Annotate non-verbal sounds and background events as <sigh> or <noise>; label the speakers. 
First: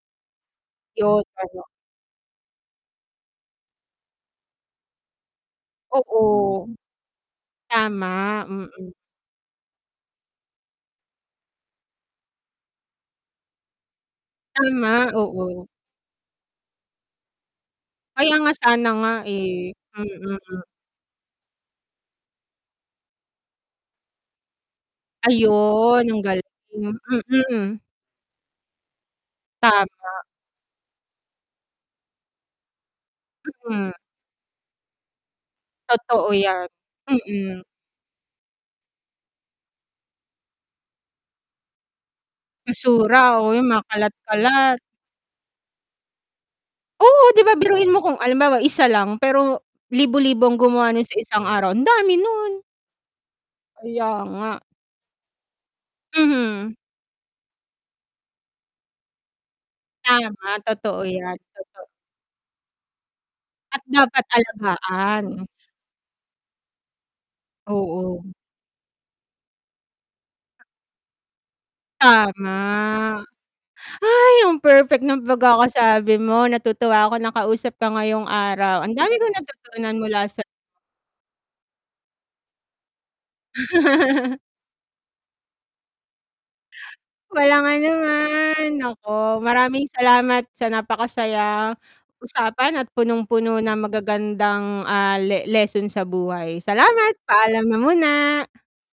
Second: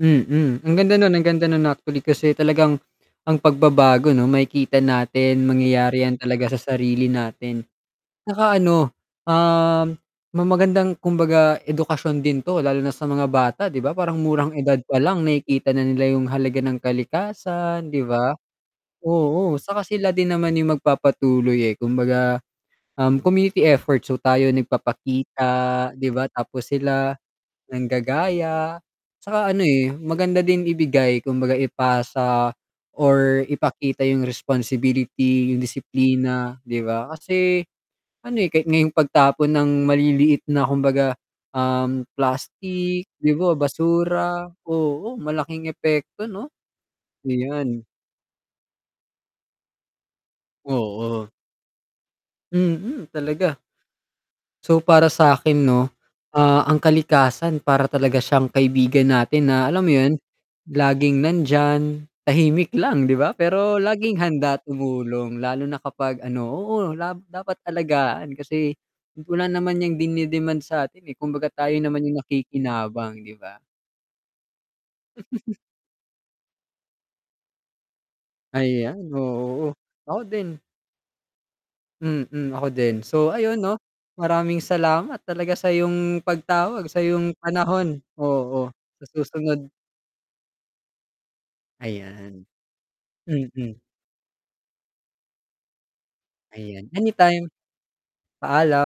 Speaker 1: Mm, ang ganda nun,
Speaker 2: 'Yon
Speaker 1: ang ganda
Speaker 2: ano.
Speaker 1: nun actually, kasi talagang ang pagbabago 'no makikita natin mangyayari yan
Speaker 2: Oo.
Speaker 1: talaga sa sarili natin.
Speaker 2: Tama,
Speaker 1: 'Tsaka
Speaker 2: mm.
Speaker 1: ano, um ma magandang kumbaga edukasyon din 'to, lalo na sa mga bata 'di ba parang murang edad
Speaker 2: Tama,
Speaker 1: palang
Speaker 2: oo.
Speaker 1: nakikita na nila yung halaga ng kalikasan, 'di
Speaker 2: Kaya
Speaker 1: ba?
Speaker 2: nga sana nga
Speaker 1: Oo
Speaker 2: eh,
Speaker 1: 'tsaka sila din naman
Speaker 2: mm.
Speaker 1: yung magpapatuloy eh, kumbaga, um community efforts so, tayo nagpapakita
Speaker 2: Ayun
Speaker 1: 'di
Speaker 2: ang
Speaker 1: ba?
Speaker 2: galing,
Speaker 1: Tapos sila,
Speaker 2: mm.
Speaker 1: nanggagaya. 'Tsaka ano eh,
Speaker 2: Tama.
Speaker 1: maganda din ibigay kumbaga ipasa or
Speaker 2: Mm.
Speaker 1: ipakita yung responsibility, yung
Speaker 2: Totoo
Speaker 1: disiplina
Speaker 2: yan,
Speaker 1: 'di ba?
Speaker 2: mm.
Speaker 1: Kasi ano eh, kahit nga 'yong pagtapon ng maliliit na kumbaga, um plastik,
Speaker 2: Basura,
Speaker 1: 'di
Speaker 2: oo
Speaker 1: ba
Speaker 2: yun, mga
Speaker 1: basura,
Speaker 2: kalat-kalat.
Speaker 1: oo, malaking epekto 'no,
Speaker 2: Oo 'di ba
Speaker 1: ayan.
Speaker 2: biruin mo kung halimbawa isa lang, pero libo-libo ang gumawa nun sa
Speaker 1: Oo.
Speaker 2: isang araw, ang dami nun.
Speaker 1: Mm, talaga.
Speaker 2: Kaya nga.
Speaker 1: So para sa 'kin 'no, ah
Speaker 2: Mhm.
Speaker 1: ang kalikasan para talaga siyang kaibigan natin na alam mo yun,
Speaker 2: Tama totoo
Speaker 1: laging
Speaker 2: yan, totoo.
Speaker 1: nandyan tahimik lang 'di ba?
Speaker 2: At
Speaker 1: Pero laging
Speaker 2: dapat
Speaker 1: handa
Speaker 2: alagaan.
Speaker 1: tumulong, lalo na kapag ano, oo la dapat
Speaker 2: Oo.
Speaker 1: alagaan kasi wala naman niyang dininidemand sa 'tin eh, kumbaga tayo naman yung nakikinabang
Speaker 2: Tama,
Speaker 1: 'di ba?
Speaker 2: hay ang perfect ng
Speaker 1: <chuckles>
Speaker 2: pagkakasabi mo, natutuwa ako nakausap ka ngayong araw ang
Speaker 1: Ayan
Speaker 2: dami kong
Speaker 1: oh, oo,
Speaker 2: natutunan
Speaker 1: ako
Speaker 2: mula sa
Speaker 1: din. Mm ako din, so ayun 'no, maraming salamat talaga sa 'yong pagtawag sa 'yong
Speaker 2: Walang
Speaker 1: panahon,
Speaker 2: anuman,
Speaker 1: oo sa
Speaker 2: naku
Speaker 1: susunod.
Speaker 2: maraming salamat sa napakasaya
Speaker 1: Ayan,
Speaker 2: usapan at punong-puno
Speaker 1: mm.
Speaker 2: ng magagandang, ah, le leson sa buhay.
Speaker 1: Ayan,
Speaker 2: Salamat
Speaker 1: anytime
Speaker 2: paalam na muna.
Speaker 1: paalam.